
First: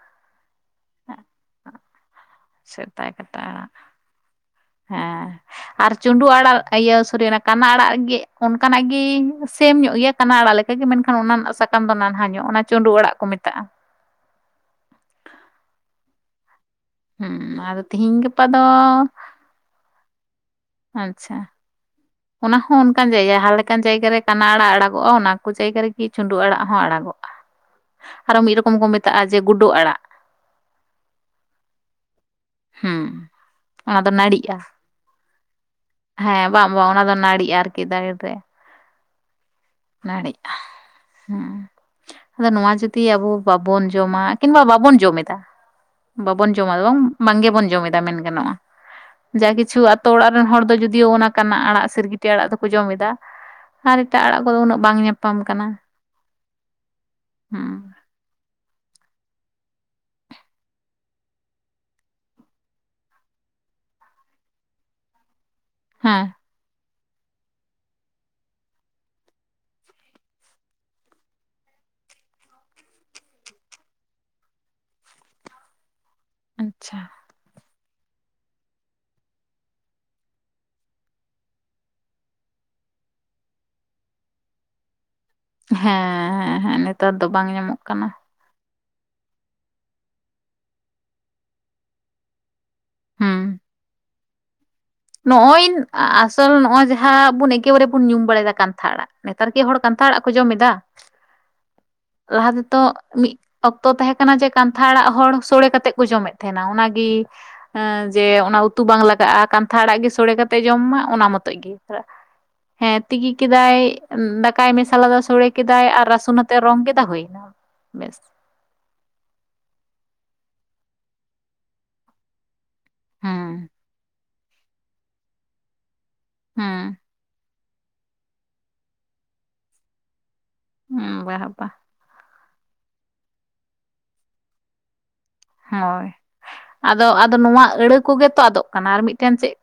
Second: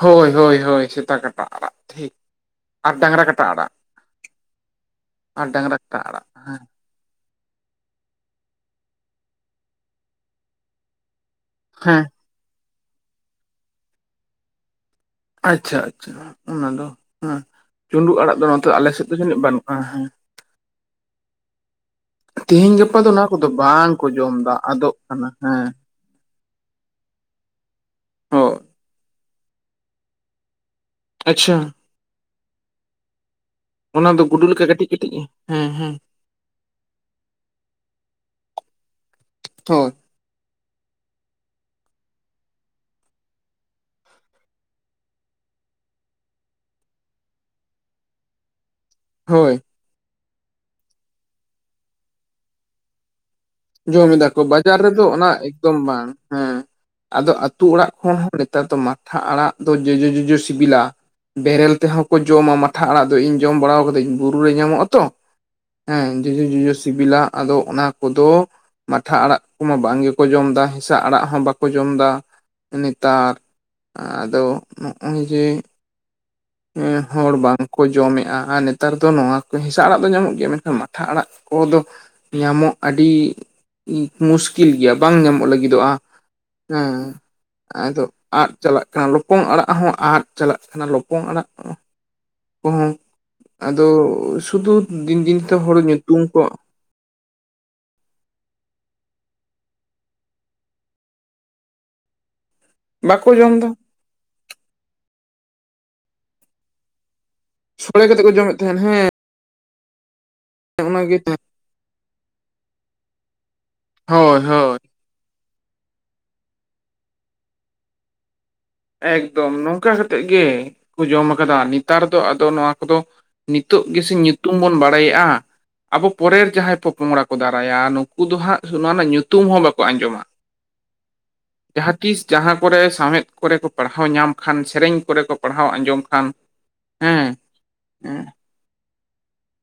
ᱦᱳᱭ ᱦᱳᱭ ᱦᱳᱭ ᱥᱮᱛᱟ ᱠᱟᱴᱟ ᱟᱲᱟᱜ ᱴᱷᱤᱠ ᱥᱮᱛᱟ ᱠᱟᱴᱟ ᱟᱲᱟᱜ ᱦᱮᱸ ᱰᱟᱝᱨᱟ ᱟᱨ ᱠᱟᱴᱟ ᱪᱩᱸᱰᱩᱜ ᱟᱲᱟᱜ ᱦᱮᱸ ᱤᱭᱟᱹ ᱥᱚᱨᱤ ᱚᱱᱟ ᱠᱟᱱᱟ ᱟᱲᱟᱜ ᱜᱮ ᱚᱱᱠᱟᱱᱟᱜ ᱜᱮ ᱥᱮᱢ ᱧᱚᱜ ᱜᱮᱭᱟ ᱠᱟᱱᱟ ᱟᱲᱟᱜ ᱞᱮᱠᱟᱜᱮ ᱢᱮᱱᱠᱷᱟᱱ ᱚᱱᱟ ᱨᱮᱱᱟᱜ ᱥᱟᱠᱟᱢ ᱫᱚ ᱦᱮᱸ ᱱᱟᱱᱦᱟ ᱧᱚᱜ ᱧᱚᱜ ᱚᱱᱟ ᱪᱟᱺᱰᱩᱜ ᱟᱲᱟᱜ ᱠᱚ ᱢᱮᱛᱟᱜᱼᱟ ᱟᱪᱪᱷᱟ ᱟᱪᱪᱷᱟ ᱚᱱᱟ ᱫᱚ ᱦᱩᱸ ᱦᱮᱸ ᱟᱫᱚ ᱛᱤᱦᱤᱧ ᱪᱩᱸᱰᱩᱜ ᱟᱲᱟᱜ ᱜᱟᱯᱟ ᱫᱚ ᱱᱚᱛᱮ ᱟᱞᱮ ᱥᱮᱫ ᱫᱚ ᱡᱟᱹᱱᱤᱡ ᱵᱟᱹᱱᱩᱜ ᱦᱮᱸ ᱦᱮᱸ ᱟᱪᱪᱷᱟ ᱚᱱᱟ ᱦᱚᱸ ᱛᱤᱦᱤᱧ ᱜᱟᱯᱟ ᱚᱱᱠᱟᱱ ᱫᱚ ᱚᱱᱟ ᱡᱟᱭᱜᱟ ᱠᱚᱫᱚ ᱡᱟᱦᱟᱸ ᱞᱮᱠᱟᱱ ᱵᱟᱝ ᱠᱚ ᱡᱟᱭᱜᱟ ᱨᱮ ᱡᱚᱢ ᱠᱟᱱᱟ ᱫᱟ ᱟᱲᱟᱜ ᱟᱫᱚᱜ ᱟᱲᱟᱜᱚᱜᱼᱟ ᱠᱟᱱᱟ ᱚᱱᱟ ᱠᱚ ᱦᱮᱸ ᱡᱟᱭᱜᱟ ᱨᱮᱜᱮ ᱪᱩᱸᱰᱩᱜ ᱟᱲᱟᱜ ᱦᱚᱸ ᱟᱲᱟᱜᱚᱜᱼᱟ ᱟᱨᱚ ᱦᱳᱭ ᱢᱤᱫ ᱨᱚᱠᱚᱢ ᱠᱚ ᱢᱮᱛᱟᱜᱼᱟ ᱡᱮ ᱜᱩᱰᱩ ᱟᱲᱟᱜ ᱟᱪᱪᱷᱟ ᱦᱩᱸ ᱚᱱᱟ ᱫᱚ ᱜᱩᱰᱩ ᱞᱮᱠᱟ ᱠᱟᱹᱴᱤᱡᱼᱠᱟᱹᱴᱤᱡ-ᱟ ᱦᱮᱸ ᱦᱮᱸ ᱵᱟᱝ ᱚᱱᱟ ᱫᱚ ᱱᱟᱲᱤᱜᱼᱟ ᱟᱨᱠᱤ ᱫᱟᱨᱮ ᱛᱮ ᱦᱳ ᱱᱟᱲᱤᱜ-ᱟ ᱦᱮᱸ ᱟᱫᱚ ᱱᱚᱣᱟ ᱡᱩᱫᱤ ᱟᱵᱚ ᱵᱟᱵᱚᱱ ᱡᱚᱢᱟ ᱠᱤᱝᱵᱟ ᱵᱟᱵᱚᱱ ᱡᱚᱢᱮᱫᱟ ᱵᱟᱵᱚᱱ ᱡᱚᱢᱟ ᱫᱚ ᱵᱟᱝ ᱵᱟᱝ ᱜᱮᱵᱚᱱ ᱡᱚᱢ ᱮᱫᱟ ᱢᱮᱱ ᱜᱟᱱᱚᱜᱼᱟ ᱡᱟ ᱦᱳᱭ ᱠᱤᱪᱷᱩ ᱟᱛᱳ ᱚᱲᱟᱜ ᱨᱮᱱ ᱦᱚᱲ ᱫᱚ ᱡᱩᱫᱤᱭᱳ ᱚᱱᱟ ᱠᱟᱱᱟ ᱟᱲᱟᱜ ᱥᱤᱨᱜᱤᱴᱤ ᱟᱲᱟᱜ ᱫᱚᱠᱚ ᱡᱚᱢ ᱮᱫᱟ ᱟᱨ ᱡᱚᱢ ᱮᱴᱟᱜ ᱮᱫᱟ ᱠᱚ ᱟᱲᱟᱜ ᱠᱚᱫᱚ ᱵᱟᱡᱟᱨ ᱩᱱᱟᱹᱜ ᱵᱟᱝ ᱨᱮᱫᱚ ᱚᱱᱟ ᱧᱟᱯᱟᱢ ᱮᱠᱫᱚᱢ ᱠᱟᱱᱟ ᱵᱟᱝ ᱦᱮᱸ ᱟᱫᱚ ᱟᱹᱛᱩ ᱚᱲᱟᱜ ᱦᱩᱸ ᱦᱮᱸ ᱱᱮᱛᱟᱨ ᱫᱚ ᱢᱟᱴᱷᱟ ᱟᱲᱟᱜ ᱫᱚ ᱡᱚᱡᱚ ᱡᱚᱡᱚ ᱥᱤᱵᱤᱞᱟ ᱵᱮᱨᱮᱞ ᱛᱮᱦᱚᱸ ᱠᱚ ᱡᱚᱢᱟ ᱢᱟᱴᱷᱟ ᱟᱲᱟᱜ ᱫᱚ ᱤᱧ ᱡᱚᱢ ᱵᱟᱲᱟᱣ ᱠᱟᱫᱤᱧ ᱵᱩᱨᱩ ᱨᱮ ᱧᱟᱢᱚᱜ-ᱟ ᱛᱚ ᱦᱮᱸ ᱡᱚᱡᱟ ᱡᱚᱡᱚ ᱥᱤᱵᱤᱞᱟ ᱟᱫᱚ ᱚᱱᱟ ᱠᱚᱫᱚ ᱢᱟᱴᱷᱟ ᱟᱲᱟᱜ ᱠᱚᱢᱟ ᱵᱟᱝ ᱜᱮᱠᱚ ᱡᱚᱢᱫᱟ ᱦᱮᱸᱥᱟᱜ ᱟᱲᱟᱜ ᱦᱚᱸ ᱵᱟᱠᱚ ᱡᱚᱢ ᱮᱫᱟ ᱱᱮᱛᱟᱨ ᱟᱫᱚ ᱱᱚᱜᱼᱚᱭ ᱡᱮ ᱟᱪᱪᱷᱟ ᱮᱸ ᱦᱚᱲ ᱵᱟᱝ ᱠᱚ ᱡᱚᱢᱮᱫᱼᱟ ᱟᱨ ᱱᱮᱛᱟᱨ ᱫᱚ ᱱᱚᱣᱟ ᱠᱚ ᱦᱮᱸᱥᱟᱜ ᱟᱲᱟᱜ ᱫᱚ ᱧᱟᱢᱚᱜ ᱜᱮᱭᱟ ᱢᱮᱱᱠᱷᱟᱱ ᱢᱟᱴᱷᱟ ᱟᱲᱟᱜ ᱠᱚᱫᱚ ᱧᱟᱢᱚᱜ ᱟᱹᱰᱤ ᱢᱩᱥᱠᱤᱞ ᱜᱮᱭᱟ ᱵᱟᱝ ᱧᱟᱢᱚᱜ ᱞᱟᱹᱜᱤᱫᱚᱜᱼᱟ ᱦᱮᱸ ᱦᱮᱸ ᱱᱮᱛᱟᱨ ᱫᱚ ᱵᱟᱝ ᱧᱟᱢᱚᱜ ᱟᱫᱚ ᱠᱟᱱᱟ ᱟᱫ ᱪᱟᱞᱟᱜ ᱠᱟᱱᱟ ᱞᱚᱯᱚᱝ ᱟᱲᱟᱜ ᱦᱚᱸ ᱟᱫ ᱪᱟᱞᱟᱜ ᱠᱟᱱᱟ ᱞᱚᱯᱚᱝ ᱟᱲᱟᱜ ᱠᱚᱦᱚᱸ ᱟᱫᱚ ᱥᱩᱫᱩ ᱱᱚᱜᱼᱚᱭᱱ ᱟᱥᱚᱞ ᱱᱚᱜᱼᱚᱭ ᱡᱮ ᱡᱟᱦᱟᱸ ᱟᱵᱚ ᱵᱚᱱ ᱮᱠᱮᱵᱚᱨᱮ ᱵᱚᱱ ᱧᱩᱢ ᱵᱟᱲᱟᱭᱟ ᱠᱟᱱᱛᱷᱟ ᱟᱲᱟᱜ᱾ ᱱᱮᱛᱟᱨ ᱠᱤ ᱦᱚᱲ ᱠᱟᱱᱛᱷᱟ ᱟᱲᱟᱜ ᱠᱚ ᱡᱚᱢ ᱮᱫᱟ? ᱞᱟᱦᱟ ᱛᱮᱫᱚ ᱵᱟᱠᱚ ᱢᱤᱫ ᱡᱚᱢ ᱮᱫᱟ ᱚᱠᱛᱚ ᱛᱚ ᱛᱟᱦᱮᱸ ᱠᱟᱱᱟ ᱡᱮ ᱠᱟᱱᱛᱷᱟ ᱟᱲᱟᱜ ᱦᱚᱲ ᱥᱚᱲᱮ ᱠᱟᱛᱮᱜ ᱠᱚ ᱡᱚᱢᱮᱫ ᱛᱟᱦᱮᱱᱟ ᱚᱱᱟᱜᱮ ᱦᱮ ᱥᱳᱲᱮ ᱠᱟᱛᱮᱫ ᱡᱮ ᱠᱚ ᱡᱚᱢᱮᱫ ᱚᱱᱟ ᱛᱟᱦᱮᱸᱱ ᱩᱛᱩ ᱦᱮᱸ ᱵᱟᱝ ᱞᱟᱜᱟᱜᱼᱟ ᱠᱟᱱᱛᱷᱟ ᱟᱲᱟᱜ ᱜᱮ ᱥᱚᱲᱮ ᱠᱟᱛᱮ ᱡᱚᱢ ᱢᱟ ᱚᱱᱟᱜᱮ ᱚᱱᱟ ᱢᱚᱛᱚᱡ ᱜᱮ ᱦᱮᱸ ᱛᱤᱠᱤ ᱠᱮᱫᱟᱭ ᱦᱳᱭ ᱫᱟᱠᱟᱭ ᱦᱳᱭ ᱢᱮᱥᱟᱞ ᱟᱫᱟ ᱥᱚᱲᱮ ᱠᱮᱫᱟᱭ ᱟᱨ ᱨᱟᱹᱥᱩᱱ ᱟᱛᱮᱜ ᱨᱚᱝ ᱠᱮᱫᱟ ᱦᱩᱭ ᱮᱱᱟ ᱵᱮᱥ ᱮᱠᱫᱚᱢ ᱱᱚᱝᱠᱟ ᱠᱟᱛᱮᱫ ᱜᱮ ᱠᱚ ᱡᱚᱢ ᱟᱠᱟᱫᱟ ᱱᱮᱛᱟᱨ ᱫᱚ ᱟᱫᱚ ᱱᱚᱶᱟ ᱦᱮᱸ ᱱᱤᱛᱚᱜ ᱜᱮᱥᱮ ᱧᱩᱛᱩᱢ ᱵᱚᱱ ᱵᱟᱲᱟᱭᱮᱫᱼᱟ ᱟᱵᱚ ᱯᱚᱨᱮᱨ ᱡᱟᱦᱟᱸᱭ ᱦᱮᱸ ᱯᱚᱯᱚᱝᱲᱟ ᱠᱚ ᱫᱟᱨᱟᱭᱟ ᱱᱩᱠᱩ ᱫᱚ ᱦᱟᱸᱜ ᱱᱚᱣᱟ ᱨᱮᱱᱟᱜ ᱧᱩᱛᱩᱢ ᱦᱚᱸ ᱵᱟᱠᱚ ᱟᱸᱡᱚᱢᱟ ᱦᱩᱸ ᱵᱟᱦ ᱵᱟᱦ ᱡᱟᱦᱟᱸ ᱛᱤᱥ ᱡᱟᱦᱟᱸ ᱠᱚᱨᱮ ᱥᱟᱶᱦᱮᱫ ᱠᱚᱨᱮ ᱠᱚ ᱯᱟᱲᱦᱟᱣ ᱧᱟᱢ ᱠᱷᱟᱱ ᱥᱮᱨᱮᱧ ᱠᱚᱨᱮ ᱠᱚ ᱯᱟᱲᱦᱟᱣ ᱟᱸᱡᱚᱢ ᱦᱚᱭ ᱠᱷᱟᱱ ᱟᱫᱚ ᱦᱮᱸ ᱟᱫᱚ ᱱᱚᱶᱟ ᱟᱹᱲᱟᱹ ᱠᱚᱜᱮ ᱛᱚ ᱟᱫᱚᱜ ᱠᱟᱱᱟ ᱟᱨ ᱢᱤᱫᱴᱮᱱ ᱪᱮᱫ?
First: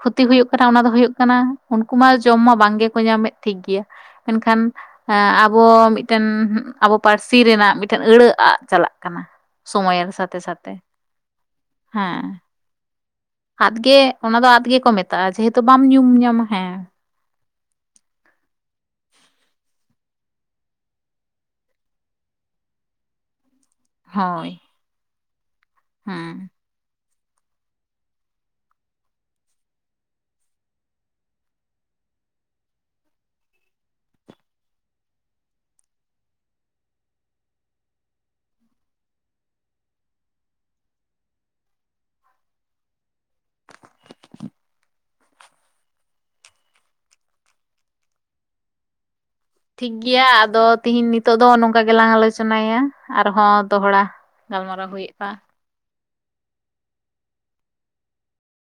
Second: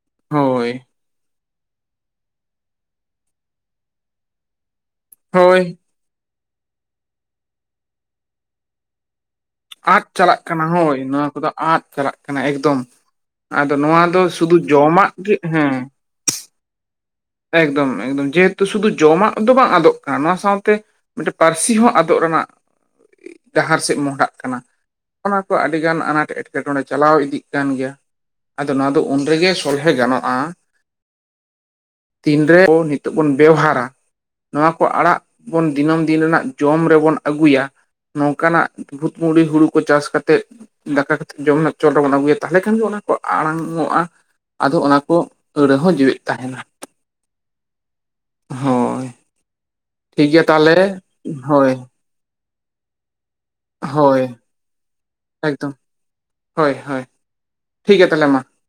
ᱠᱷᱩᱛᱤ ᱦᱩᱭᱩᱜ ᱠᱟᱱᱟ ᱦᱳᱭ ᱚᱱᱟ ᱫᱚ ᱦᱩᱭᱩᱜ ᱠᱟᱱᱟ ᱩᱱᱠᱩ ᱢᱟ ᱡᱚᱢ ᱢᱟ ᱵᱟᱝ ᱜᱮᱠᱚ ᱧᱟᱢᱮᱫ ᱴᱷᱤᱠ ᱜᱮᱭᱟ ᱢᱮᱱᱠᱷᱟᱱᱸ ᱟᱵᱚ ᱦᱳᱭ ᱢᱤᱫ ᱢᱤᱫᱴᱮᱱ ᱟᱵᱚ ᱯᱟᱹᱨᱥᱤ ᱨᱮᱱᱟᱜ ᱢᱤᱫᱴᱮᱱ ᱟᱹᱲᱟᱹ ᱟᱜ ᱪᱟᱞᱟᱜ ᱠᱟᱱᱟ ᱟᱫ ᱥᱚᱢᱚᱭᱮᱨ ᱥᱟᱛᱮ ᱪᱟᱞᱟᱜ ᱠᱟᱱᱟ ᱥᱟᱛᱮ ᱦᱚᱭ ᱱᱚᱶᱟ ᱠᱚᱫᱚ ᱟᱫ ᱪᱟᱞᱟᱜ ᱦᱮᱸ ᱠᱟᱱᱟ ᱮᱠᱫᱚᱢ ᱟᱫᱚ ᱟᱫᱜᱮ ᱱᱚᱣᱟ ᱚᱱᱟ ᱫᱚ ᱥᱩᱫᱷᱩ ᱟᱫ ᱜᱮᱠᱚ ᱡᱚᱢᱟᱜ ᱢᱮᱛᱟᱜᱼᱟ ᱜᱮ ᱡᱮᱦᱮᱛᱩ ᱦᱮᱸ ᱵᱟᱢ ᱧᱩᱢ ᱧᱟᱢᱟ ᱦᱮᱸ ᱮᱠᱫᱚᱢ ᱮᱠᱫᱚᱢ ᱡᱮᱦᱮᱛᱩ ᱥᱩᱫᱷᱩ ᱡᱚᱢᱟᱜ ᱫᱚ ᱵᱟᱝ ᱟᱫᱚᱜ ᱠᱟᱱᱟ ᱱᱚᱣᱟ ᱥᱟᱶᱛᱮ ᱢᱤᱫᱴᱮᱡ ᱯᱟᱹᱨᱥᱤ ᱦᱚᱸ ᱟᱫᱚᱜ ᱨᱮᱱᱟᱜ ᱰᱟᱦᱟᱨ ᱥᱮᱫ ᱢᱚᱦᱰᱟᱜ ᱦᱳᱭ ᱠᱟᱱᱟ ᱚᱱᱟ ᱠᱚ ᱟᱹᱰᱤ ᱜᱟᱱ ᱟᱱᱟᱴ ᱦᱮᱸ ᱮᱴᱠᱮᱴᱚᱬᱮ ᱪᱟᱞᱟᱣ ᱤᱫᱤᱜ ᱠᱟᱱ ᱜᱮᱭᱟ ᱟᱫᱚ ᱱᱚᱶᱟ ᱫᱚ ᱩᱱᱨᱮᱜᱮ ᱥᱚᱞᱦᱮ ᱜᱟᱱᱚᱜᱼᱟ᱾ ᱛᱤᱱᱨᱮ ᱚ ᱱᱤᱛᱚᱜ ᱵᱚᱱ ᱵᱮᱣᱦᱟᱨᱟ ᱱᱚᱣᱟ ᱠᱚ ᱟᱲᱟᱜ ᱵᱚᱱ ᱫᱤᱱᱟᱹᱢ ᱫᱤᱱ ᱨᱮᱱᱟᱜ ᱡᱚᱢ ᱨᱮᱵᱚᱱ ᱟᱹᱜᱩᱭᱟ ᱱᱚᱝᱠᱟᱱᱟᱜ ᱵᱷᱩᱛᱢᱩᱨᱤ ᱦᱩᱲᱩ ᱠᱚ ᱪᱟᱥ ᱠᱟᱛᱮᱜ ᱫᱟᱠᱟ ᱠᱟᱛᱮᱫ ᱡᱚᱢ ᱨᱮᱱᱟᱜ ᱪᱚᱞ ᱨᱮᱵᱚᱱ ᱟᱹᱜᱩᱭᱟ ᱛᱟᱦᱞᱮ ᱠᱷᱟᱱ ᱜᱮ ᱚᱱᱟ ᱠᱚ ᱟᱲᱟᱝᱚᱜᱼᱟ ᱟᱫᱚ ᱚᱱᱟ ᱠᱚ ᱟᱹᱲᱟᱹ ᱦᱚᱸ ᱡᱤᱣᱮᱫ ᱛᱟᱦᱮᱱᱟ᱾ ᱦᱚᱭ ᱴᱷᱤᱠ ᱜᱮᱭᱟ ᱟᱫᱚ ᱛᱤᱦᱤᱧ ᱱᱤᱛᱚᱜ ᱫᱚ ᱦᱳᱭ ᱱᱚᱝᱠᱟ ᱜᱮᱞᱟᱝ ᱟᱞᱚᱪᱚᱱᱟᱭᱟ ᱟᱨᱦᱚᱸ ᱫᱚᱦᱲᱟ ᱦᱚᱭ ᱜᱟᱞᱢᱟᱨᱟᱣ ᱦᱩᱭᱩᱜᱼᱟ ᱮᱠᱫᱚᱢ ᱦᱚᱭ ᱦᱚᱭ ᱴᱷᱤᱠ ᱜᱮᱭᱟ ᱛᱟᱦᱞᱮ ᱢᱟ